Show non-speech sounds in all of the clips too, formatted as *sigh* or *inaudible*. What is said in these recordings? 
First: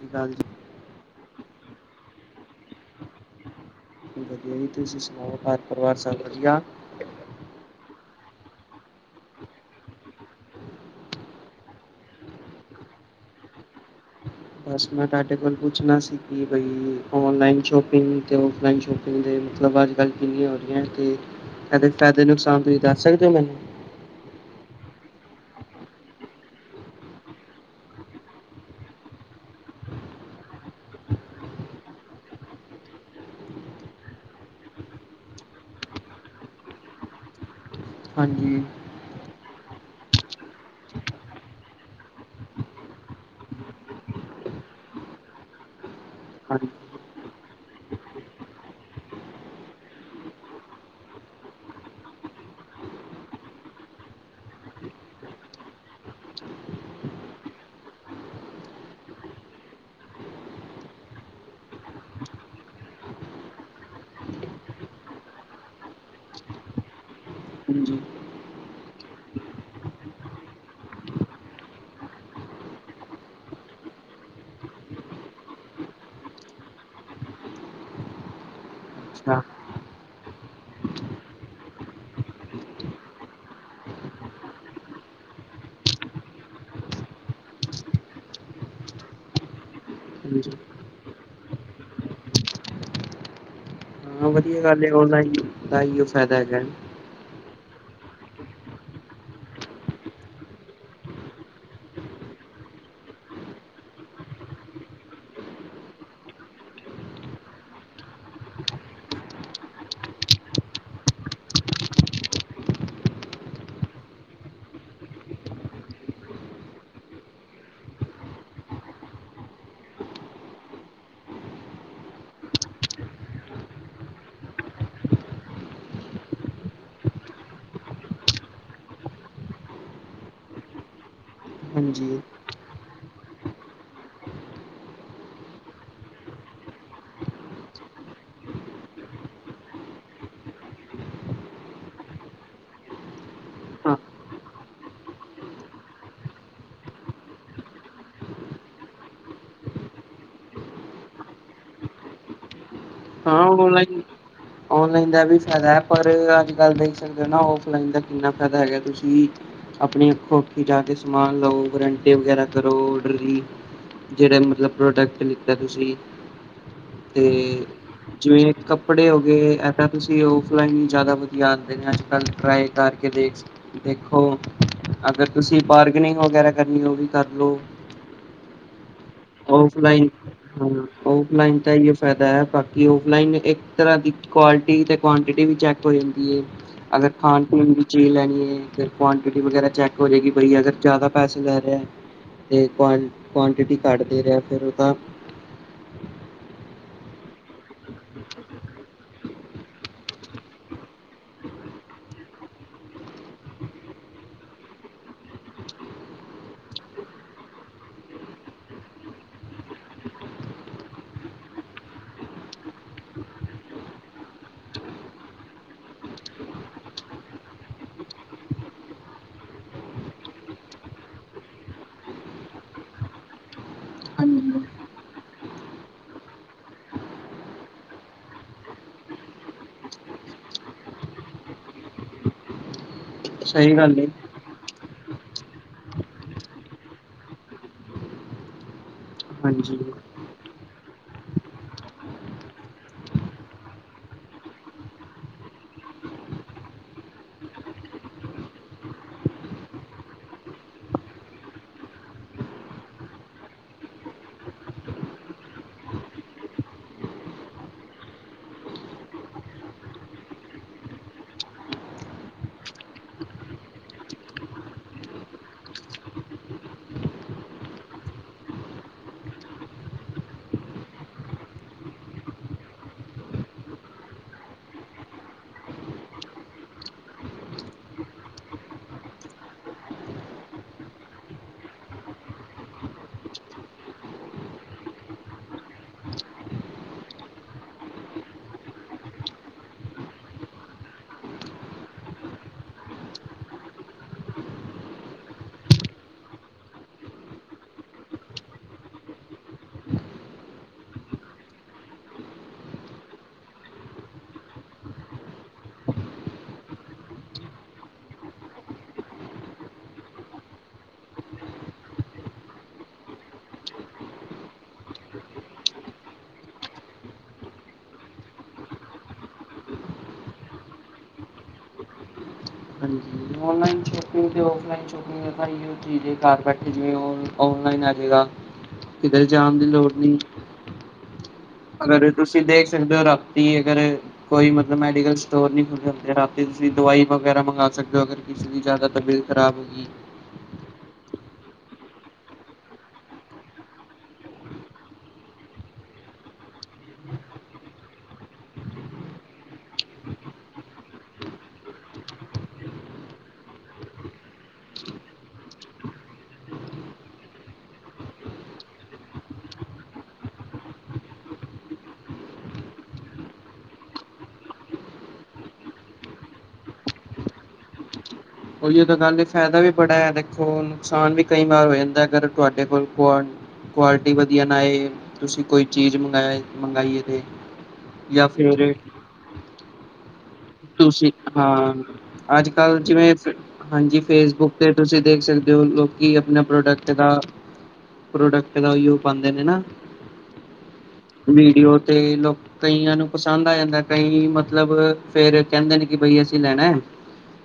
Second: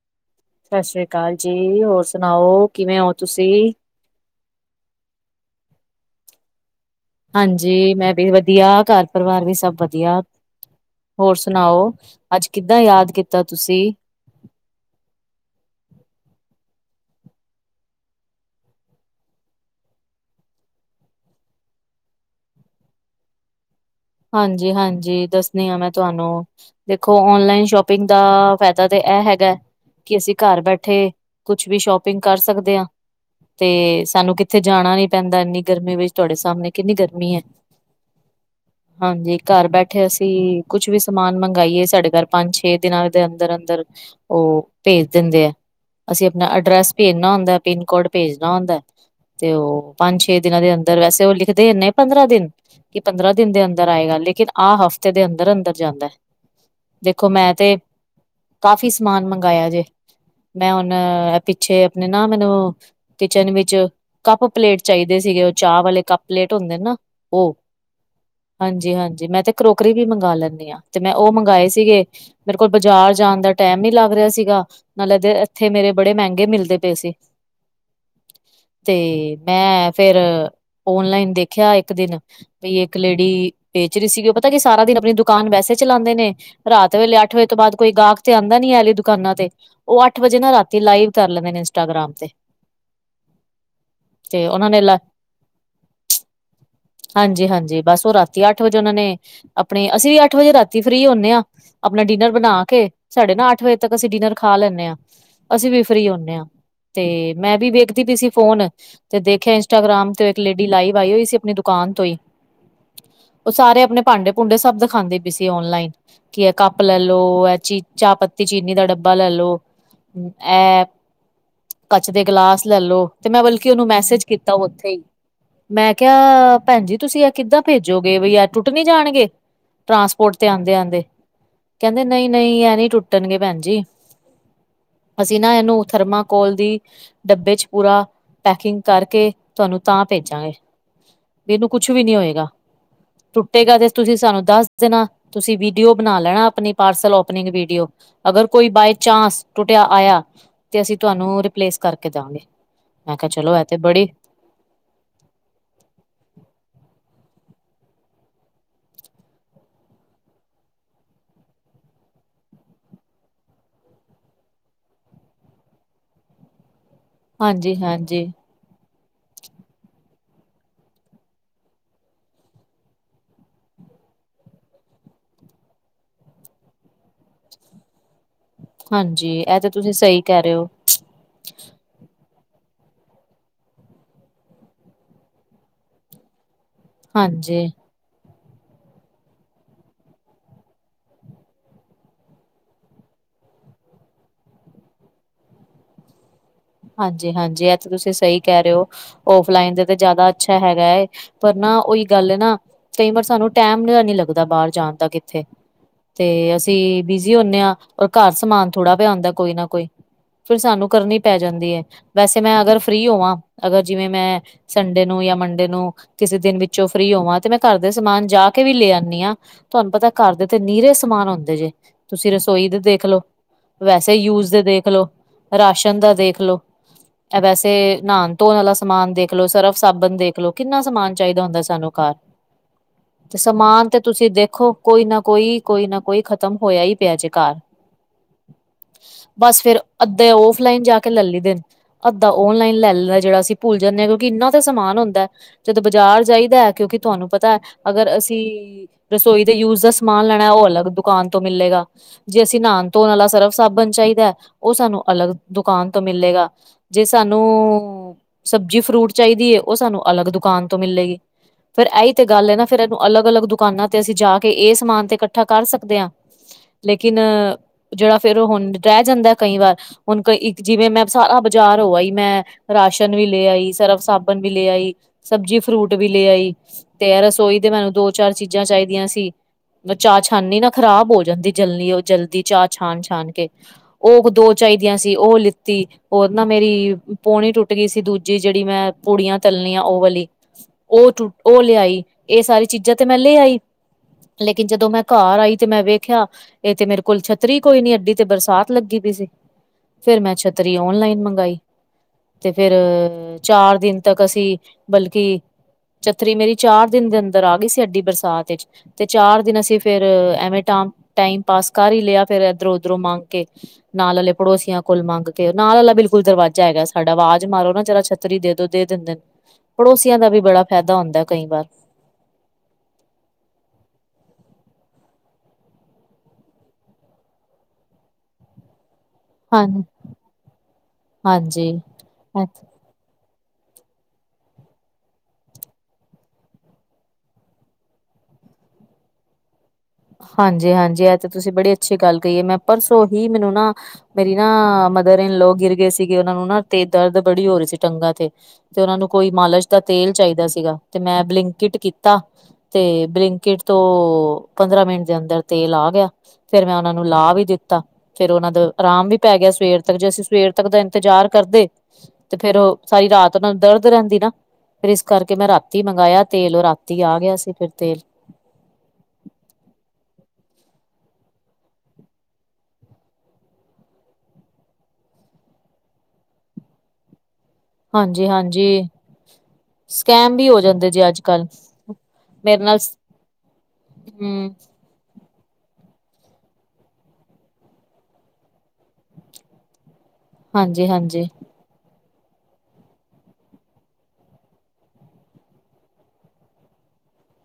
ਸਤਿ ਸ੍ਰੀ ਅਕਾਲ ਜੀ। ਸਤਿ ਸ੍ਰੀ ਅਕਾਲ ਜੀ ਹੋਰ ਸੁਣਾਓ ਕਿਵੇਂ ਹੋ ਤੁਸੀਂ? ਵਧੀਆ ਜੀ ਤੁਸੀਂ ਸੁਣਾਓ ਘਰ ਪਰਿਵਾਰ ਸਭ ਵਧੀਆ? ਹਾਂਜੀ ਮੈਂ ਵੀ ਵਧੀਆ ਘਰ ਪਰਿਵਾਰ ਵੀ ਸਭ ਵਧੀਆ। ਹੋਰ ਸੁਣਾਓ, ਅੱਜ ਕਿੱਦਾਂ ਯਾਦ ਕੀਤਾ ਤੁਸੀਂ? ਬਸ ਮੈਂ ਤਾਡੇ ਕੋਲ ਪੁੱਛਣਾ ਸੀ ਕਿ ਬਈ ਔਨਲਾਈਨ ਸ਼ੋਪਿੰਗ ਤੇ ਔਫਲਾਈਨ ਸ਼ੋਪਿੰਗ ਦੇ ਮਤਲਬ ਅੱਜ ਕੱਲ੍ਹ ਕਿੰਨੀਆਂ ਹੋ ਰਹੀਆਂ ਤੇ ਐਦੇ ਫਾਇਦੇ ਨੁਕਸਾਨ ਤੁਸੀਂ ਦੱਸ ਸਕਦੇ ਹੋ ਮੈਨੂੰ? ਹਾਂਜੀ ਹਾਂਜੀ ਦੱਸਦੀ ਹਾਂ ਮੈਂ ਤੁਹਾਨੂੰ। ਦੇਖੋ ਔਨਲਾਈਨ ਸ਼ੋਪਿੰਗ ਦਾ ਫਾਇਦਾ ਤੇ ਇਹ ਹੈਗਾ। ਕਿ ਅਸੀਂ ਘਰ ਬੈਠੇ ਕੁਛ ਵੀ ਸ਼ੋਪਿੰਗ ਕਰ ਸਕਦੇ ਆ। ਤੇ ਸਾਨੂੰ ਕਿੱਥੇ ਜਾਣਾ ਨੀ ਪੈਂਦਾ ਇੰਨੀ ਗਰਮੀ ਵਿੱਚ ਤੁਹਾਡੇ ਸਾਹਮਣੇ ਕਿੰਨੀ ਗਰਮੀ ਏ। ਹਾਂਜੀ ਹਾਂਜੀ ਘਰ ਬੈਠੇ ਅਸੀਂ ਕੁਛ ਵੀ ਸਮਾਨ ਮੰਗਾਈਏ ਸਾਡੇ ਘਰ ਪੰਜ- ਛੇ ਦਿਨਾਂ ਦੇ ਅੰਦਰ -ਅੰਦਰ ਉਹ ਭੇਜ ਦਿੰਦੇ ਐ। ਅਸੀਂ ਆਪਣਾ ਹਾਂਜੀ ਅਡਰੈਸ ਭੇਜਨਾ ਹੁੰਦਾ ਪਿੰਨ ਕੋਡ ਭੇਜਣਾ ਹੁੰਦਾ। ਤੇ ਉਹ ਪੰਜ- ਛੇ ਦਿਨਾਂ ਦੇ ਅੰਦਰ ਵੈਸੇ ਉਹ ਲਿਖਦੇ ਇਨੇ ਪੰਦਰਾਂ ਦਿਨ ਕਿ ਪੰਦਰਾਂ ਦਿਨ ਦੇ ਅੰਦਰ ਆਏਗਾ ਲੇਕਿਨ ਆਹ ਹਫ਼ਤੇ ਦੇ ਅੰਦਰ- ਅੰਦਰ ਜਾਂਦਾ। ਦੇਖੋ ਮੈਂ ਤੇ ਕਾਫੀ ਸਮਾਨ ਮੰਗਵਾਆ ਜੇ, ਮੈਂ ਉਹਨ ਪਿੱਛੇ ਆਪਣੇ ਨਾ ਮੈਨੂੰ ਕਿਚਨ ਵਿੱਚ ਕੱਪ ਪਲੇਟ ਚਾਹੀਦੇ ਸੀਗੇ ਉਹ ਚਾਹ ਵਾਲੇ ਕੱਪ ਪਲੇਟ ਹੁੰਦੇ ਨਾ ਉਹ- ਹਾਂਜੀ ਹਾਂਜੀ ਹਾਂਜੀ ਮੈਂ ਤੇ ਕਰੋਕਰੀ ਵੀ ਮੰਗ ਲੈਂਦੀ ਆ ਤੇ ਮੈਂ ਉਹ ਮੰਗਵਾਏ ਸੀਗੇ ਮੇਰੇ ਕੋਲ ਬਾਜ਼ਾਰ ਜਾਣ ਦਾ ਟਾਈਮ ਨੀ ਲੱਗ ਰਿਹਾ ਸੀਗਾ। ਨਾਲੇ ਦੇ ਇੱਥੇ ਮੇਰੇ ਬੜੇ ਮਹਿੰਗੇ ਮਿਲਦੇ ਪਏ ਸੀ। ਤੇ ਅੱਛਾ ਮੈਂ ਫੇਰ, ਓਨਲਾਈਨ ਦੇਖਿਆ ਇੱਕ ਦਿਨ ਵੀ ਇੱਕ ਲੇਡੀ, ਵੇਚ ਰਹੀ ਸੀਗੀ ਉਹ ਪਤਾ ਕੀ ਸਾਰਾ ਦਿਨ ਆਪਣੀ ਦੁਕਾਨ ਵੈਸੇ ਚਲਾਉਂਦੇ ਨੇ ਰਾਤ ਵੇਲੇ ਅੱਠ ਵਜੇ ਤੋਂ ਬਾਅਦ ਕੋਈ ਗਾਹਕ ਤੇ ਆਉਂਦਾ ਨੀ ਆਲੇ ਦੁਕਾਨਾਂ ਤੇ ਓ ਆੱਠ ਵਜੇ ਹਾਂਜੀ ਨਾ ਰਾਤੀ ਲਾਈਵ ਕਾਰ ਲੈਂਦੇ ਨੇ ਇੰਸਟਾਗ੍ਰਾਮ ਤੇ। ਤੇ ਵਦੀਆ ਉਹਨਾਂ ਨੇ ਗੱਲ ਏ, ਲ ਔਨਲਾਈਨ ਦਾ ਐਈਓ ਫ਼ੈਦਾ ਹੈਗਾ। ਹਾਂਜੀ-ਹਾਂਜੀ ਬਸ ਓ ਰਾਤੀ ਅੱਠ ਵਜੇ ਓਨਾਂ ਨੇ ਅਪਣੀ, ਅਸੀ ਵੀ ਅੱਠ ਵਜੇ ਰਾਤੀ ਫ੍ਰੀ ਹੋਨੇ ਆਂ। ਅਪਣਾ ਡਿਨਰ ਬਨਾ ਕੇ, ਸਾਡੇ ਨਾ ਅੱਠ ਵਜੇ ਤੱਕ ਅਸੀ ਡਿਨਰ ਖਾ ਲੈਂਨੇ ਆ। ਅਸੀ ਵੀ ਫ੍ਰੀ ਹੁਨੇ ਆਂ, ਤੇ ਮੈਂ ਵੀ ਵੇਖਦੀ ਪਈ ਸੀ ਫੋਨ ਤੇ ਦੇਖੇਆ ਇੰਸਟਾਗ੍ਰਾਮ ਤੇ ਇੱਕ ਲੇਡੀ ਲਾਈਵ ਆਈ ਹੋਈ ਸੀ, ਅਪਨੀ ਦੁਕਾਨ ਤੋ ਈ ਓ ਸਾਰੇ ਅਪਨੇ ਭਾਂਡੇ-ਭੂੰਡੇ ਸਬ ਦਖਾਂਦੀ ਪੀ ਸੀ ਔਨਲਾਈਨ ਕੀ ਐ ਕੱਪ ਲੈਲੋ, ਐ ਚੀ ਚਾਅ ਪੱਤੀ ਚੀਨੀ ਦਾ ਡੱਬਾ ਲੈਲੋ ਐ ਕੱਚ ਦੇ ਗਲਾਸ ਲੈਲੋ ਤੇ ਮੈਂ ਬਲਕਿ ਓਨੂੰ ਮੈਸੇਜ ਕੀਤਾ ਓਥੇ ਈ ਮੈਂ ਕੇਆ ਭੈਨ ਜੀ ਤੁਸੀਂ ਐ ਕਿੱਦਾਂ ਭੇਜੋਗੇ, ਬਈ ਐ ਟੁੱਟ ਨੀ ਜਾਣਗੇ। ਟਰਾਂਸਪੋਟ ਤੇ ਆਂਦੇ-ਆਂਦੇ। ਕਹਿੰਦੇ ਹਾਂਜੀ ਨਹੀਂ-ਨਹੀਂ, ਐ ਨੀ ਟੁੱਟਨਗੇ ਭੈਣ ਜੀ। ਅਸੀ ਨਾ ਐਨੂੰ ਥਰਮਾਕੋਲ ਦੀ ਡੱਬੇ 'ਚ ਪੂਰਾ ਪੈਕਿੰਗ ਕਾਰਕੇ ਤੂਆਨੂੰ ਤਾਂ ਭੇਜਾਂਗੇ। ਬੀ ਇਹਨੂੰ ਕੁੱਛ ਵੀ ਨੀ ਹੋਏਗਾ। ਟੁੱਟੇਗਾ ਤੇ ਹਾਂ ਤੂਸੀਂ ਸਾਨੂੰ ਦੱਸ ਦੇਨਾ। ਤੂਸੀ ਵੀਡੀਓ ਬਨਾ ਲੈਣਾ ਅਪਨੀ ਪਾਰਸਲ ਓਪਨਿੰਗ ਵੀਡੀਓ ਅਗਰ ਕੋਈ ਬਾਏ ਚਾਂਸ ਟੁੱਟੇਆ ਆਇਆ ਤੇ ਅਸੀ ਤੁਵਾਨੂੰ ਰਿਪਲੇਸ ਕਰਕੇ ਦਾਂਗੇ। ਮੈਂ ਕਿਹਾ ਹਾਂ ਚਲੋ ਇਹ ਤੇ ਔਨਲਾਈਨ ਬੜੀ ਔਨਲਾਈਨ ਦਾ ਵੀ ਫ਼ੈਦਾ ਐ ਪਰ, ਅੱਜ-ਕੱਲ੍ਹ ਦੇਖ ਸਕਦੇ ਓ ਨਾ, ਔਫਲਾਈਨ ਦਾ ਕਿੰਨਾ ਫੈਦਾ ਹੈਗਾ। ਤੂਸੀ ਅਪਣੀ ਅੱਖੋ-ਅੱਖੀ ਜਾ ਕੇ ਸਮਾਨ ਲਓ। ਗਰੰਟੀ ਵਗੈਰਾ ਕਰੋ, ਔਡਰਲੀ ਜਿਹੜੇ ਮਤਲਬ ਪ੍ਰੋਡਕਟ ਲਿੱਤੇ ਤੁਸੀਂ ਤੇ ਹਾਂਜੀ ਹਾਂਜੀ। ਜਿਵੇਂ ਕੱਪੜੇ ਹੋ ਗਏ, ਐਤਾਂ ਤੂਸੀ ਔਫਲਾਈਨ ਜਾਦਾ ਵਦੀਆ ਆਂਦੇ ਨੇ ਅੱਜ-ਕੱਲ੍ਹ ਟਰਾਈ ਕਾਰਕੇ ਦੇਖ ਸਕਦੇ ਦੇਖੋ, ਅਗਰ ਤੂਸੀ ਬਾਰਗਨਿੰਗ ਵਗੈਰਾ ਕਰਨੀ, ਓ ਵੀ ਕਰ ਲੋ। ਹਾਂਜੀ, ਐ ਤੇ ਤੁਸੀਂ ਸਈ ਕੈਹ ਰੇ ਓ। ਹਾਂ, ਔਫਲਾਈਨ ਤਾਂ ਐਈਓ ਫੈਦਾ ਐ, ਬਾਕੀ ਓਫਲਾਇਨ ਇੱਕ ਤਰਾਂ ਦੀ ਕੁਆਲਿਟੀ ਤੇ ਕੁਆਂਟਿਟੀ ਵੀ ਚੈੱਕ ਹੋ ਜਾਂਦੀ ਏ, ਅਗਰ ਹਾਂਜੀ ਖਾਨ-ਪੀਨ ਦੀ ਚੀਜ ਲੈਣੀ ਐ, ਫੇਰ ਕੁਆਂਟਿਟੀ ਵਗੈਰਾ ਚੈੱਕ ਹੋਜੇਗੀ, ਬਈ ਅਗਰ ਜ਼ਿਆਦਾ ਪੈਸੇ ਲੈਰੇਆ ਤੇ ਕੁਆਂ ਕੁਆਂਟਿਟੀ ਘਾਟ ਦੇ ਰੇਆ, ਫੇਰ ਓ ਤਾਂ ਹਾਂਜੀ-ਹਾਂਜੀ, ਐ ਤੇ ਤੁਸੀਂ ਸਈ ਕਹਿ ਰੇ ਓ। ਔਫਲਾਈਨ ਤੇ-ਤੇ ਜ਼ਾਦਾ ਅੱਛਾ ਹੈਗਾ ਏ, ਪਰ ਨਾ ਓਈ ਗੱਲ ਨਾ ਕਈ ਵਾਰ ਸਾਨੂੰ ਟੈਮ ਜਿਹਾ ਨੀ ਲੱਗਦਾ, ਬਾਰ ਜਾਨ ਦਾ ਕਿੱਥੇ। ਤੇ ਅਸੀ ਬਿਜ਼ੀ ਹੋਨੇ ਆਂ, ਔਰ ਘਾਰ ਸਮਾਨ ਥੂੜਾ ਪੇਆ ਹੋਂਦਾ ਕੋਈ ਨਾ ਕੋਈ। ਫਿਰ ਸਾਨੂੰ ਕਰਨੀ ਪੈ ਜਾਂਦੀ ਐ। ਵੈਸੇ ਮੈਂ ਅਗਰ ਫ੍ਰੀ ਹੋਵਾਂ, ਅਗਰ ਜਿਵੇਂ ਮੈਂ ਸੰਡੇ ਨੂੰ ਯਾ ਮੰਡੇ ਨੂੰ ਕਿਸੇ ਦਿਨ ਵਿੱਚੋਂ ਫ੍ਰੀ ਹੋਵਾਂ ਤੇ ਮੈਂ ਘਾਰ ਦੇ ਸਮਾਨ ਜਾਕੇ ਵੀ ਲੇਆੱਨੀ ਆਂ। ਤੂਆਨੂੰ ਪਤੈ ਘਾਰ ਦੇ ਤੇ ਨੀਰੇ ਸਮਾਨ ਹੋਂਦੇ ਜੇ, ਤੂਸੀ ਰਸੋਈ ਦੇ ਦੇਖ ਲੋ ਵੈਸੇ ਯੂਜ਼ ਦੇ ਦੇਖ ਲੋ, ਰਾਸ਼ਨ ਦਾ ਦੇਖ ਲੋ ਐ ਵੈਸੇ ਨ੍ਹਾਨ-ਧੋਨ ਆਲਾ ਸਮਾਨ ਦੇਖ ਲੋ, ਸਰਫ਼ ਸਾਬੱਨ ਦੇਖ ਲੋ, ਕਿੰਨਾ ਸਮਾਨ ਚਾਈਦਾ ਹੁੰਦਾ ਸਾਨੂੰ ਘਾਰ। ਤੇ ਸਹੀ ਸਮਾਨ ਗੱਲ ਤੇ ਏ, ਤੂਸੀ ਦੇਖੋ ਕੋਈ ਨਾ ਕੋਈ, ਕੋਈ ਨਾ ਕੋਈ, ਖਤਮ ਹੋਏਆ ਈ ਪੇਆ ਜੇ ਘਾਰ। ਬੱਸ ਫੇਰ, ਹਾਂਜੀ। ਅੱਧੇ ਓਫਲਾਈਨ ਜਾ ਕੇ ਲੈਲੀ ਦੇ ਨੇ। ਅੱਧਾ ਔਨਲਾਈਨ ਲੈ ਲੀਦੇ ਜੇੜਾ ਅਸੀ ਭੁੱਲ ਜਾਂਨੇ ਆਂ, ਕਿਉਂਕਿ ਇੰਨਾ ਤੇ ਸਮਾਨ ਹੁੰਦਾ। ਜਦੋ ਬਜ਼ਾਰ ਜਾਈਦੈ ਕਿਉਂਕਿ ਤੂਆਨੂੰ ਪਤੈ ਅਗਰ ਅਸੀ ਰਸੋਈ ਦੇ ਯੂਜ਼ ਦਾ ਸਮਾਨ ਲੈਣਾ, ਓ ਅਲਗ ਦੁਕਾਨ ਤੋ ਮਿਲੇਗਾ। ਜੇ ਅਸੀ ਨ੍ਹਾਨ-ਧੋਨ ਆਲਾ ਸਰਫ਼ ਸਾਬਨ ਚਾਈਦੈ, ਓ ਸਾਨੂੰ ਅਲਗ ਦੁਕਾਨ ਤੋ ਮਿਲੇਗਾ ਜੇ ਸਾਨੂੰ ਸਬਜ਼ੀ, ਫਰੂਟ ਚਾਈਦੀ ਏ ਓ ਸਾਨੂੰ ਅਲਗ ਦੁਕਾਨ ਤੋ ਮਿਲੇਗੀ। ਫੇਰ ਐਈ ਤੇ ਗਲ ਏ ਨਾ, ਫੇਰ ਐਨੂੰ ਅਲਗ, ਅਲਗ ਦੁਕਾਨਾਂ ਤੇ ਅਸੀ ਜਾ ਕੇ, ਏ ਸਮਾਨ ਤੇ ਕੱਠਾ ਕਰ ਸਕਦੇ ਆਂ। ਲੇਕਿਨ ਜੇੜਾ ਫੇਰ ਹੁਨ ਰੈ ਜਾਂਦੈ ਕਈ ਵਾਰ ਹੁਣ ਕ ਇੱਕ ਜਿਵੇਂ ਮੈਂ ਸਾਰਾ ਬਾਜ਼ਾਰ ਹੋ ਆਈ ਮੈਂ, ਰਾਸ਼ਨ ਵੀ ਲੈ ਆਈ ਸਰਫ ਸਾਬਣ ਵੀ ਲੈ ਆਈ ਸਬਜ਼ੀ ਫਰੂਟ ਵੀ ਲੈ ਆਈ, ਤੇ ਰਸੋਈ ਦੇ ਮੈਨੂੰ ਦੋ ਚਾਰ ਚੀਜ਼ਾਂ ਚਾਹੀਦੀਆਂ ਸੀ। ਚਾਹ ਛਾਨਨੀ ਨਾ ਖ਼ਰਾਬ ਹੋ ਜਾਂਦੀ ਜਲਨੀ ਉਹ ਜਲਦੀ ਚਾਹ ਛਾਣ ਛਾਣ ਕੇ, ਉਹ ਕੂ ਦੋ ਚਾਹੀਦੀਆਂ ਸੀ ਉਹ ਲਿੱਤੀ, ਉਹ ਨਾ ਮੇਰੀ ਪੋਣੀ ਟੁੱਟ ਗਈ ਸੀ ਦੂਜੀ ਜਿਹੜੀ ਮੈਂ ਪੂੜੀਆਂ ਤਲਣੀ ਆਂ ਉਹ ਵਾਲੀ, ਉਹ ਟੁ ਉਹ ਲਿਆਈ ਇਹ ਸਾਰੀ ਚੀਜ਼ਾਂ ਤੇ ਮੈਂ ਲੈ ਆਈ ਲੇਕਿਨ ਜਦੋਂ ਮੈਂ ਘਰ ਆਈ ਤੇ ਮੈਂ ਵੇਖਿਆ, ਇਹ ਤੇ ਮੇਰੇ ਕੋਲ ਛੱਤਰੀ ਕੋਈ ਨੀ ਐਡੀ ਤੇ ਬਰਸਾਤ ਲੱਗੀ ਪਈ ਸੀ। ਫਿਰ ਮੈਂ ਛੱਤਰੀ ਓਨਲਾਈਨ ਮੰਗਾਈ, ਤੇ ਫੇਰ ਚਾਰ ਦਿਨ ਤੱਕ ਅਸੀਂ ਬਲਕਿ, ਛਤਰੀ ਮੇਰੀ ਚਾਰ ਦਿਨ ਦੇ ਅੰਦਰ ਆ ਗਈ ਸੀ, ਐਡੀ ਬਰਸਾਤ ਇਚ, ਤੇ ਚਾਰ ਦਿਨ ਅਸੀਂ ਫੇਰ ਐਵੇਂ ਟ ਟਾਈਮ ਪਾਸ ਕਰ ਹੀ ਲਿਆ ਫਿਰ ਇੱਧਰੋਂ ਉਧਰੋਂ ਮੰਗ ਕੇ, ਨਾਲ ਅਲੇ ਪੜੋਸੀਆਂ ਕੋਲ ਮੰਗ ਕੇ ਨਾਲ ਅਲਾ ਬਿਲਕੁਲ ਦਰਵਾਜ਼ਾ ਹੈਗਾ ਸਾਡਾ ਆਵਾਜ਼ ਮਾਰੋ ਨਾ ਜਰਾ ਛੱਤਰੀ ਦੇ ਦੋ ਦੇ ਦਿੰਦੇ ਨੇ, ਪੜੋਸੀਆਂ ਦਾ ਵੀ ਬੜਾ ਫ਼ਾਇਦਾ ਹੁੰਦਾ ਕਈ ਵਾਰ, ਹਾਂਜੀ, ਔਨਲਾਈਨ ਸ਼ੋਪਿੰਗ ਅਤੇ ਔਫਲਾਈਨ ਸ਼ੋਪਿੰਗ ਦੇ ਤਾਂ ਇਹੋ ਚੀਜ਼ ਹੈ ਘਰ ਬੈਠੇ ਜਿਵੇਂ ਔ ਔਨਲਾਈਨ ਆ ਜਾਵੇਗਾ। ਹ *unintelligible* ਕਿੱਧਰੇ ਜਾਣ ਦੀ ਲੋੜ ਨਹੀਂ। ਹਾਂਜੀ ਅਗਰ ਤੁਸੀਂ ਦੇਖ ਸਕਦੇ ਹੋ ਰਾਤੀ ਅਗਰ, ਕੋਈ ਮਤਲਬ ਮੈਡੀਕਲ ਸਟੋਰ ਨੀ ਖੁੱਲੇ ਹੁੰਦੇ ਰਾਤੀ ਤੁਸੀਂ ਦਵਾਈ ਵਗੈਰਾ ਮੰਗਾ ਸਕਦੇ ਹੋ ਅਗਰ, ਕਿਸੇ ਦੀ ਜ਼ਿਆਦਾ ਤਬੀਅਤ ਖਰਾਬ ਹੋ ਗਈ, ਹਾਂਜੀ, ਹਾਂਜੀ ਇਹ ਤਾਂ ਤੁਸੀਂ ਬੜੀ ਅੱਛੀ ਗੱਲ ਕਹੀਏ ਮੈਂ ਪਰਸੋਂ ਹੀ ਮੈਨੂੰ ਨਾ, ਮੇਰੀ ਨਾ ਮਦਰ ਇਨਲੋ ਗਿਰ ਗਏ ਸੀਗੇ ਉਹਨਾਂ ਨੂੰ ਨਾ ਤੇ ਦਰਦ ਬੜੀ ਹੋ ਰਹੀ ਸੀ ਟੰਗਾਂ ਤੇ, ਤੇ ਉਹਨਾਂ ਨੂੰ ਕੋਈ ਮਾਲਸ਼ ਦਾ ਤੇਲ ਚਾਹੀਦਾ ਸੀਗਾ ਤੇ ਮੈਂ ਬਲਿੰਕਿਟ ਕੀਤਾ, ਤੇ ਬਲਿੰਕਿਟ ਤੋਂ ਪੰਦਰਾਂ ਮਿੰਟ ਦੇ ਅੰਦਰ ਤੇਲ ਆ ਗਿਆ। ਫੇਰ ਮੈਂ ਉਹਨਾ ਨੂੰ ਲਾ ਵੀ ਦਿੱਤਾ। ਫਿਰ ਉਹਨਾਂ ਦਾ ਆਰਾਮ ਵੀ ਪੈ ਗਿਆ ਸਵੇਰ ਤੱਕ ਜੇ ਅਸੀਂ ਸਵੇਰ ਤੱਕ ਦਾ ਇੰਤਜ਼ਾਰ ਕਰਦੇ ਤੇ ਫਿਰ ਉਹ ਸਾਰੀ ਰਾਤ ਉਹਨਾ ਨੂੰ ਦਰਦ ਰਹਿੰਦੀ ਨਾ, ਫਿਰ ਇਸ ਕਰਕੇ ਮੈਂ ਰਾਤੀ ਮੰਗਾਇਆ ਤੇਲ ਉਹ ਰਾਤੀ ਆ ਗਿਆ ਸੀ ਫਿਰ ਤੇਲ, ੳਇੳ ਤਾਂ ਗੱਲ ਏ ਫਾਇਦਾ ਵੀ ਬੜਾ ਹੈ ਦੇਖੋ ਨੁਕਸਾਨ ਵੀ ਕਈ ਵਾਰ ਹੋ ਜਾਂਦਾ ਅਗਰ ਤੁਹਾਡੇ ਕੋਲ,,, ਕੁਆਲਿਟੀ ਵਧੀਆ ਨਾਏ ਤੁਸੀਂ ਕੋਈ ਚੀਜ਼ ਮੰਗਵਾ ਮੰਗਾਈਏ ਤੇ, ਹਾਂਜੀ, ਜਾਂ ਫਿਰ ਹਾਂਜੀ। ਤੁਸੀਂ ਹਾਂ ਅੱਜ ਮੇਰੇ ਕੱਲ ਨਾਲ ਜਿਵੇਂ ਹਾਂਜੀ ਫੇਸਬੁੱਕ ਹੂੰ ਤੇ, ਤੁਸੀਂ ਦੇਖ ਸਕਦੇ ਹੋ ਲੋਕੀ ਆਪਣਾ ਪ੍ਰੋਡਕਟ ਦਾ, ਪ੍ਰੋਡਕਟ ਦਾ ੳਇੳ ਪਾਉਂਦੇ ਨੇ ਨਾ, ਹਾਂਜੀ, ਹਾਂਜੀ। ਵੀਡੀਓ ਤੇ ਲੋਕ ਕਈਆਂ ਨੂੰ ਪਸੰਦ ਆ ਜਾਂਦਾ ਕਈ ਮਤਲਬ, ਫੇਰ ਕਹਿੰਦੇ ਨੇ ਕਿ ਬਈ ਅਸੀਂ ਲੈਣਾ ਹੈ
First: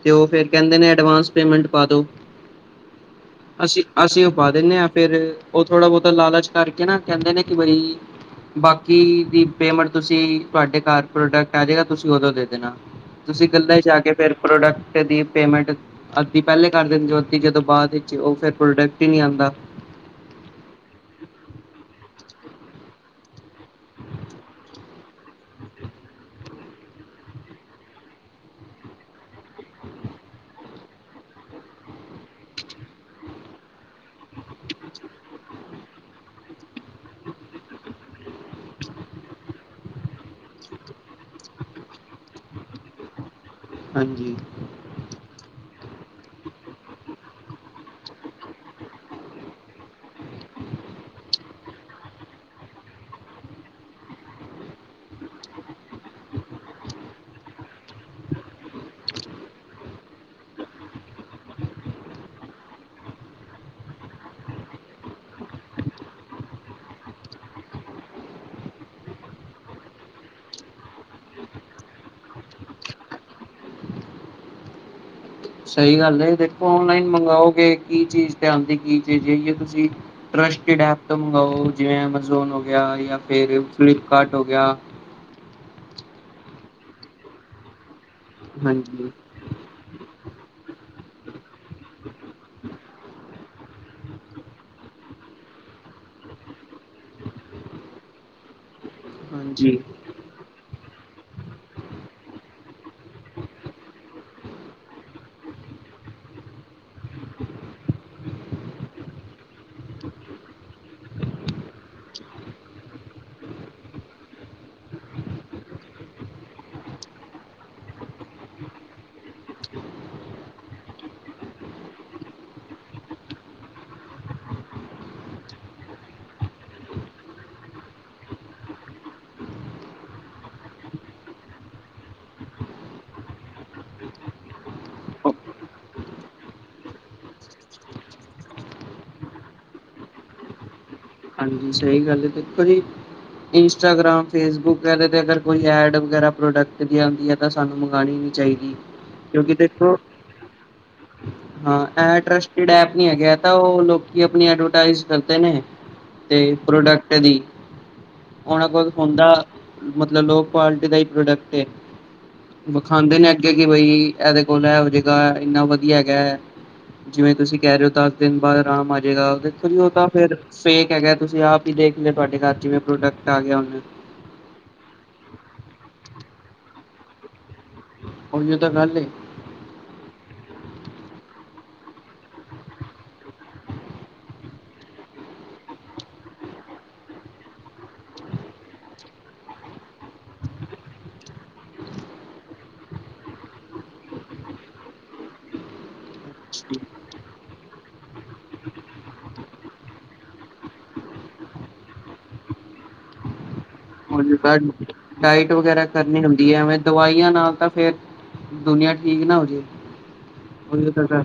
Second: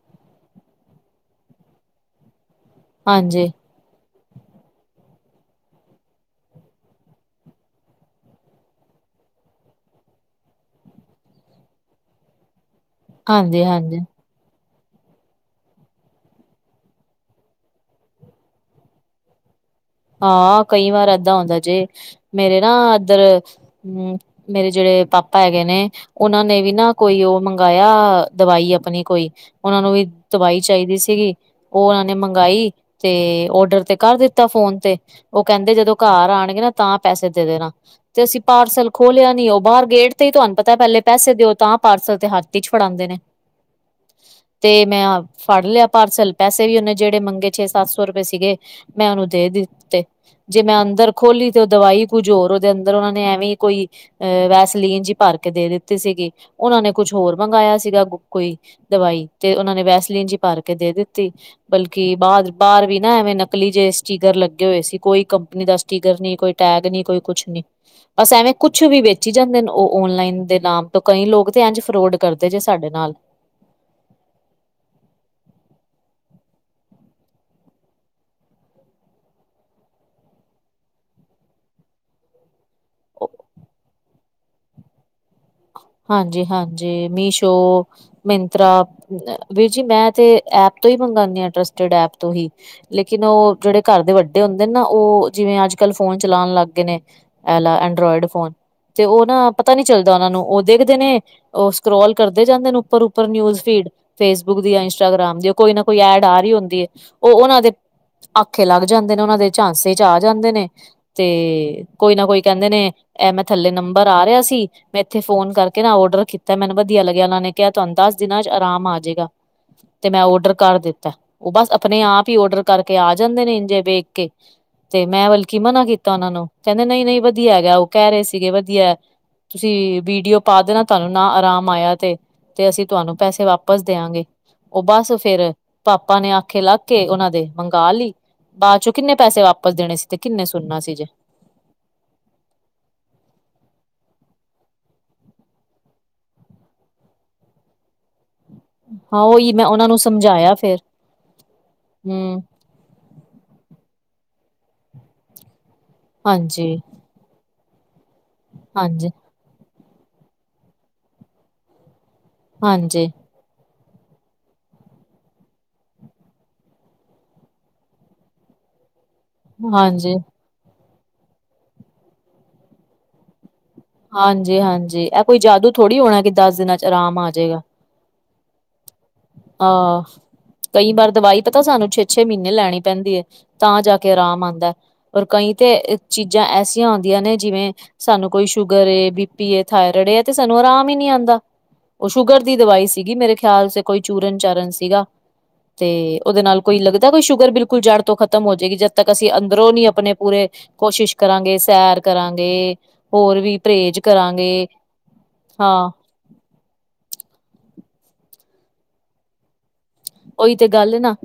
ਤੇ ਉਹ ਫੇਰ ਕਹਿੰਦੇ ਨੇ ਐਡਵਾਂਸ ਪੇਮੈਂਟ ਪਾ ਦੋ, ਹਾਂਜੀ। ਅਸੀਂ ਅਸੀਂ ਉਹ ਪਾ ਦਿੰਦੇ ਆ, ਫਿਰ ਉਹ ਥੋੜ੍ਹਾ ਬਹੁਤਾ ਲਾਲਚ ਕਰਕੇ ਨਾ ਕਹਿੰਦੇ ਨੇ ਕਿ ਬਈ, ਬਾਕੀ ਦੀ ਪੇਮੈਂਟ ਤੁਸੀਂ, ਤੁਹਾਡੇ ਘਰ ਪ੍ਰੋਡਕਟ ਆਜੇਗਾ ਤੁਸੀਂ ਉਦੋਂ ਦੇ ਦੇਣਾ ਤੁਸੀਂ ਹਾਂਜੀ ਕਲਾ ਹੀ ਜਾ ਆ ਹਾਂਜੀ ਕੇ ਫਿਰ ਪ੍ਰੋਡਕਟ ਦੀ ਪੇਮੈਂਟ ਅੱਧੀ ਪਹਿਲੇ ਕਰ ਦਿੰਦੇ ਓ, ਅੱਧੀ ਜਦੋਂ ਬਾਅਦ ਵਿੱਚ ਉਹ ਫਿਰ ਪ੍ਰੋਡਕਟ ਹੀ ਨੀ ਆਂਦਾ। ਹਾਂ, ਕਈ ਵਾਰ ਏਦਾਂ ਆਉਂਦਾ ਜੇ, ਮੇਰੇ ਨਾ ਇੱਧਰ ਹਮ ਮੇਰੇ ਜਿਹੜੇ ਪਾਪਾ ਹੈਗੇ ਨੇ, ਉਹਨਾਂ ਨੇ ਵੀ ਨਾ ਕੋਈ ਉਹ ਮੰਗਾਇਆ, ਦਵਾਈ ਆਪਣੀ ਕੋਈ। ਉਹਨਾਂ ਨੂੰ ਵੀ ਦਵਾਈ ਚਾਹੀਦੀ ਸੀਗੀ। ਉਹਨਾਂ ਨੇ ਮੰਗਾਈ ਤੇ ਔਡਰ ਤੇ ਕਰ ਦਿੱਤਾ ਫੋਨ। ਤੇ ਉਹ ਕਹਿੰਦੇ ਜਦੋਂ ਘਰ ਆਣਗੇ ਨਾ ਤਾਂ ਪੈਸੇ ਦੇ ਦੇਣਾ। ਤੇ ਅਸੀਂ ਪਾਰਸਲ ਖੋਲਿਆ ਨੀ, ਉਹ ਬਾਹਰ ਗੇਟ ਤੇ ਹੀ ਤੁਹਾਨੂੰ ਪਤਾ ਪਹਿਲੇ ਪੈਸੇ ਦਿਓ ਤਾਂ ਪਾਰਸਲ ਤੇ ਹੱਥ ਹੀ ਵਿੱਚ ਫੜਾਂਦੇ ਦੇ ਨੇ। *unintelligible* ਹਾਂਜੀ। ਤੇ ਮੈਂ ਫੜ ਲਿਆ ਪਾਰਸਲ, ਪੈਸੇ ਵੀ ਉਹਨੇ ਜਿਹੜੇ ਮੰਗੇ ਛੇ, ਸੱਤ ਸੌ ਰੁਪਏ ਸੀਗੇ, ਮੈਂ ਉਹਨੂੰ ਦੇ ਦਿ ਤੇ, ਜੇ ਮੈਂ ਅੰਦਰ ਖੋਲੀ ਤੇ ਉਹ ਦਵਾਈ ਕੁਝ ਹੋਰ ਉਹਦੇ ਅੰਦਰ ਉਹਨਾ ਨੇ ਐਵੇਂ ਕੋਈ ਅਹ ਵੈਸਲੀਨ ਜੀ ਭਰ ਕੇ ਦੇ ਦਿੱਤੀ ਸੀਗੀ, ਉਹਨਾਂ ਨੇ ਕੁਛ ਹੋਰ ਮੰਗਾਇਆ ਸੀਗਾ ਕੋਈ ਦਵਾਈ ਤੇ ਉਹਨਾਂ ਨੇ ਵੈਸਲੀਨ ਜੀ ਭਰ ਕੇ ਦੇ ਦਿੱਤੀ। ਬਲਕਿ ਬਾਹਰ, ਬਾਹਰ ਵੀ ਨਾ ਐਵੇਂ ਨਕਲੀ ਜਿਹੇ ਸਟੀਕਰ ਲੱ ਗੇ ਹੋਏ ਸੀ, ਕੋਈ ਕੰਪਨੀ ਦਾ ਸਟੀਕਰਸ ਨੀ, ਕੋਈ ਟੈਗ ਨੀ, ਕੋਈ ਕੁਛ ਨੀ। ਬਸ ਐਵੇਂ ਕੁਛ ਵੀ ਵੇਚੀ ਜਾਂਦੇ ਨੇ ਉਹ ਔਨਲਾਈਨ ਦੇ ਨਾਮ ਤੋਂ, ਕਈ ਲੋਕ ਤੇ ਇਂਝ ਫਰੋਡ ਕਰਦੇ ਜੇ ਸਾਡੇ ਨਾਲ। ਸਹੀ ਗੱਲ ਏ, ਦੇਖੋ ਓਨਲਾਈਨ ਮੰਗਾਓਗੇ ਕੀ ਚੀਜ਼ ਤੇ ਆਂਦੀ, ਕੀ ਚੀਜ ਤੁਸੀਂ ਟਰਸਟਡ ਐਪ ਤੋਂ ਮੰਗਵਾਓ, ਜਿਵੇਂ ਐਮਾਜ਼ੋਨ ਹੋ ਗਿਆ, ਫਿਰ ਫਲਿਪਕਾਰਟ ਹੋ ਗਿਆ। ਹਾਂਜੀ, ਹਾਂਜੀ। ਮੀਸ਼ੋ, ਮਿੰਤਰਾ ਹਾਂਜੀ ਵੀਰ ਜੀ ਮੈਂ ਤੇ ਐਪ ਤੋਂ ਹੀ ਮੰਗਾਨੀ ਆ, ਟਰਸਟਡ ਐਪ ਤੋਂ ਹੀ। ਲੇਕਿਨ ਉਹ ਜਿਹੜੇ ਘਰ ਦੇ ਵੱਡੇ ਹੁੰਦੇ ਨਾ, ਉਹ ਜਿਵੇਂ ਅੱਜ -ਕੱਲ ਫੋਨ ਚਲਾਣ ਲੱਗ ਗਏ ਨੇ। ਐਲਾ ਐਂਡਰਇਡ ਫੋਨ ਤੇ ਉਹ ਨਾ ਪਤਾ ਹਾਂਜੀ ਨੀ ਚੱਲਦਾ ਉਹਨਾਂ ਨੂੰ ਦੇਖਦੇ ਨੇ, ਉਹ ਸਕਰੋਲ ਕਰਦੇ ਜਾਂਦੇ ਨੇ ਉੱਪਰ -ਉੱਪਰ ਨਿਊਜ਼ ਫੀਡ। ਫੇਸਬੁੱਕ ਦੀ ਜਾਂ ਇੰਸਟਾਗ੍ਰਾਮ ਦੀ ਕੋਈ ਨਾ ਕੋਈ ਐਡ ਆ ਰਹੀ ਹੁੰਦੀ ਏ, ਉਹ ਉਹਨਾਂ ਦੇ ਆਖੇ ਲੱਗ ਜਾਂਦੇ ਨੇ, ਉਹਨਾਂ ਦੇ ਝਾਂਸੇ ਚ ਆ ਜਾਂਦੇ ਨੇ। ਤੇ ਕੋਈ ਨਾ ਕੋਈ ਕਹਿੰਦੇ ਨੇ, ਇਹ ਮੈਂ ਥੱਲੇ ਨੰਬਰ ਆ ਰਿਹਾ ਸੀ ਮੈਂ ਇੱਥੇ ਫੋਨ ਕਰਕੇ ਨਾ ਔਡਰ ਕੀਤਾ ਮੈਨੂੰ ਵਧੀਆ ਲੱਗਿਆ ਉਹਨਾਂ ਨੇ ਕਿਹਾ ਤੁਹਾਨੂੰ ਦਸ ਦਿਨਾਂ ਚ ਆਰਾਮ ਆ ਜੇਗਾ। ਤੇ ਮੈਂ ਓਡਰ ਕਰ ਦਿੱਤਾ। ਉਹ ਬਸ ਆਪਣੇ ਆਪ ਹੀ ਓਡਰ ਕਰਕੇ ਆ ਜਾਂਦੇ ਨੇ ਇੰਜੇ ਵੇਖ ਕੇ। ਤੇ ਮੈਂ ਬਲਕੀ ਮਨਾ ਕੀਤਾ ਉਹਨਾਂ ਨੂੰ, ਕਹਿੰਦੇ ਨਹੀਂ -ਨਹੀਂ ਵਧੀਆ ਹੈਗਾ, ਉਹ ਕਹਿ ਰਹੇ ਸੀਗੇ ਵਧੀਆ। ਤੁਸੀਂ ਵੀਡੀਓ, ਪਾ ਦੇਣਾ ਤੁਹਾਨੂੰ ਨਾ ਆਰਾਮ ਆਇਆ ਤੇ। ਤੇ ਅਸੀਂ ਤੁਹਾਨੂੰ ਪੈਸੇ ਵਾਪਸ ਦਿਆਂਗੇ। ਉਹ ਬਸ ਫੇਰ ਪਾਪਾ ਨੇ ਆਖੇ ਲੱਗ ਕੇ ਉਹਨਾਂ ਦੇ, ਮੰਗਾ ਲਈ। ਬਾਅਦ ਚੋਂ ਕਿੰਨੇ ਪੈਸੇ ਵਾਪਸ ਦੇਣੇ ਸੀ ਤੇ ਕਿੰਨੇ ਸੁਣਨਾ ਸੀ ਜੇ। ਹਾਂਜੀ, ਸਹੀ ਗੱਲ ਦੇਖੋ ਜੀ, ਇੰਸਟਾਗਰਾਮ, ਫੇਸਬੁੱਕ ਇਹਦੇ ਤੇ ਅਗਰ ਕੋਈ ਐਡ ਵਗੈਰਾ ਪ੍ਰੋਡਕਟ ਦੀ ਆਂਦੀ ਹੈ ਤਾਂ ਸਾਨੂੰ ਮੰਗਾਣੀ ਨਹੀਂ ਚਾਹੀਦੀ। ਹਾਂ ਉਹੀ ਕਿਉਂਕਿ ਮੈਂ ਉਹਨਾਂ ਦੇਖੋ ਨੂੰ ਸਮਝਾਇਆ ਫੇਰ ਹਾਂ ਐ ਹੂੰ ਟਰਸ ਟਡ ਐਪ ਨਹੀਂ ਹੈਗਾ ਏ ਤਾਂ ਉਹ ਲੋਕੀ ਅਪਣੀ ਐਡਵਰਟਾਈਜ਼ ਕਰਦੇ ਨੇ। ਤੇ ਹਾਂਜੀ ਪ੍ਰੋਡਕਟ ਦੀ, ਓਹਨਾਂ ਕੋਲ ਹਾਂਜੀ ਹੁੰਦਾ, ਮਤਲਬ ਲੋ ਕੁਆਲਿਟੀ ਦਾ ਹੀ ਪ੍ਰੋਡਕਟ, ਹਾਂਜੀ ਵਖਾਂਦੇ ਨੇ। ਕਿ ਬਈ ਇਹਦੇ ਕੋਲ ਇਹੋ ਜੇਗਾ ਇੰਨਾ ਵਧੀਆ ਹੈਗਾ। ਜਿਵੇਂ ਤੁਸੀਂ ਕਹਿ ਰਹੇ ਹੋ ਦਸ ਦਿਨ ਬਾਅਦ ਆਰਾਮ ਆ ਜਾਏਗਾ। ਦੇਖੋ ਜੀ ਉਹ ਤਾਂ ਹਾਂਜੀ ਫੇਰ ਫੇਕ ਹੈਗਾ ਤੁਸੀਂ ਆਪ ਹੀ ਦੇਖ ਲੋ ਤੁਹਾਡੇ ਘਰ ਚਿਵੇਂ ਪ੍ਰੋਡਕਟ ਆ ਗਿਆ ਹੁਣ। ਹਾਂਜੀ- ਹਾਂਜੀ ਇਹ ਕੋਈ ਜਾਦੂ ਥੋੜੀ ਹੋਣਾ ਕਿ ਦਸ ਦਿਨਾਂ ਚ ਆਰਾਮ ਆ ਜਾਏਗਾ। ਓਹੀ ਔ ਤਾਂ ਗਲ ਏ। ਹਾ ਕਈ ਵਾਰ ਦਵਾਈ ਪਤਾ ਸਾਨੂੰ ਛੇ- ਛੇ ਮਹੀਨੇ ਲੈਣੀ ਪੈਂਦੀ ਹੈ, ਤਾਂ ਜਾ ਕੇ ਆਰਾਮ ਆਂਦਾ ਐ। ਪਰ ਕਈ ਤੇ ਚੀਜ਼ਾਂ ਐਸੀਆਂ ਹੁੰਦੀਆ ਨੇ ਜਿਵੇਂ ਸਾਨੂੰ ਕੋਈ ਸ਼ੂਗਰ ਏ, ਬੀਪੀ ਏ, ਥਾਇਰੋਇਡ ਏ, ਇਹ ਤੇ ਸਾਨੂੰ ਆਰਾਮ ਹੀ ਨੀ ਆਉਂਦਾ। ਉਹ ਸ਼ੂਗਰ ਦੀ ਦਵਾਈ ਸੀਗੀ ਮੇਰੇ ਖਿਆਲ ਚ ਕੋਈ ਚੂਰਨ- ਚਾਰਨ ਸੀਗਾ। ਤੇ ਉਹਦੇ ਨਾਲ ਕੋਈ ਲੱਗਦਾ ਕੋਈ ਸ਼ੂਗਰ ਬਿਲਕੁਲ ਜੜ ਤੋਂ ਖ਼ਤਮ ਹੋ ਜਾਏਗੀ ਜਦ ਤੱਕ ਅਸੀਂ ਅੰਦਰੋਂ ਨੀ ਆਪਣੇ ਪੂਰੇ ਕੋਸ਼ਿਸ਼ ਕਰਾਂਗੇ, ਸੈਰ ਕਰਾਂਗੇ, ਹੋਰ ਵੀ ਪਰਹੇਜ਼ ਕਰਾਂਗੇ ਡਾਇਟ ਵਗੈਰਾ ਹਾਂ ਕਰਨੀ ਹੁੰਦੀ ਹੈ ਦਵਾਈਆਂ ਨਾਲ ਤਾਂ ਫੇਰ ਦੁਨੀਆਂ ਠੀਕ ਨਾ ਹੋ ਜਾਏ। ਉਹੀ ਤੇ ਗੱਲ ਐ ਨਾ,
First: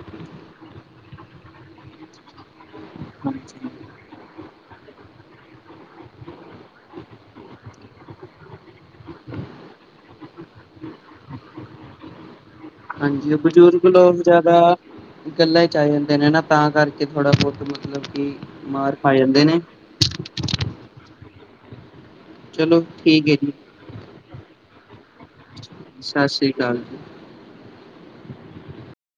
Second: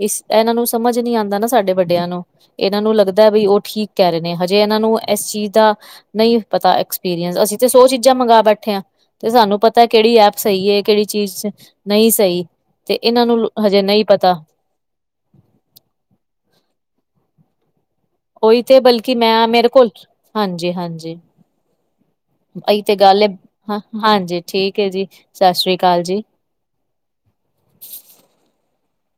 ਇਸ ਇਹਨਾਂ ਨੂੰ ਸਮਝ ਨੀ ਆਉਂਦਾ ਨਾ ਸਾਡੇ ਵੱਡਿਆਂ ਨੂੰ। ਇਹਨਾਂ ਨੂੰ ਲੱਗਦਾ ਵੀ ਉਹ ਹਾਂਜੀ ਠੀਕ ਕਹਿ ਰਹੇ ਨੇ ਹਜੇ ਇਹਨਾਂ ਨੂੰ ਇਸ ਚੀਜ਼ ਦਾ, ਨਹੀਂ ਪਤਾ ਐਕਸਪੀਰੀਅੰਸ, ਅਸੀਂ ਤੇ ਸੋ ਚੀਜ਼ਾਂ ਮੰਗਵਾ ਬੈਠੇ ਹਾਂ। ਤੇ ਸਾਨੂੰ ਪਤਾ ਕਿਹੜੀ ਐਪ ਸਹੀ ਐ ਕਿਹੜੀ ਚੀਜ਼ ਨਹੀਂ ਸਹੀ। ਤੇ ਇਹਨਾਂ ਹਾਂਜੀ ਨੂੰ ਹਜੇ ਬਜ਼ੁਰਗ ਨਹੀਂ ਲੋਕ ਪਤਾ ਜ਼ਿਆਦਾ। ਗੱਲਾਂ ਚ ਆ ਜਾਂਦੇ ਨੇ ਨਾ ਤਾਂ ਕਰਕੇ ਥੋੜਾ ਬਹੁਤ ਮਤਲਬ ਕਿ ਉਹੀ ਤੇ ਮਾਰ ਬਲਕਿ ਖਾ ਜਾਂਦੇ ਮੈਂ ਨੇ ਮੇਰੇ ਕੋਲ, ਹਾਂਜੀ- ਹਾਂਜੀ। ਚਲੋ ਇਹੀ ਤੇ ਗੱਲ ਠੀਕ ਜੀ ਹੈ, ਹਾਂਜੀ ਠੀਕ ਹੈ ਜੀ ਸਤਿ ਸ੍ਰੀ ਅਕਾਲ। ਜੀ ਸਤਿ ਸ਼੍ਰੀ ਅਕਾਲ ਜੀ।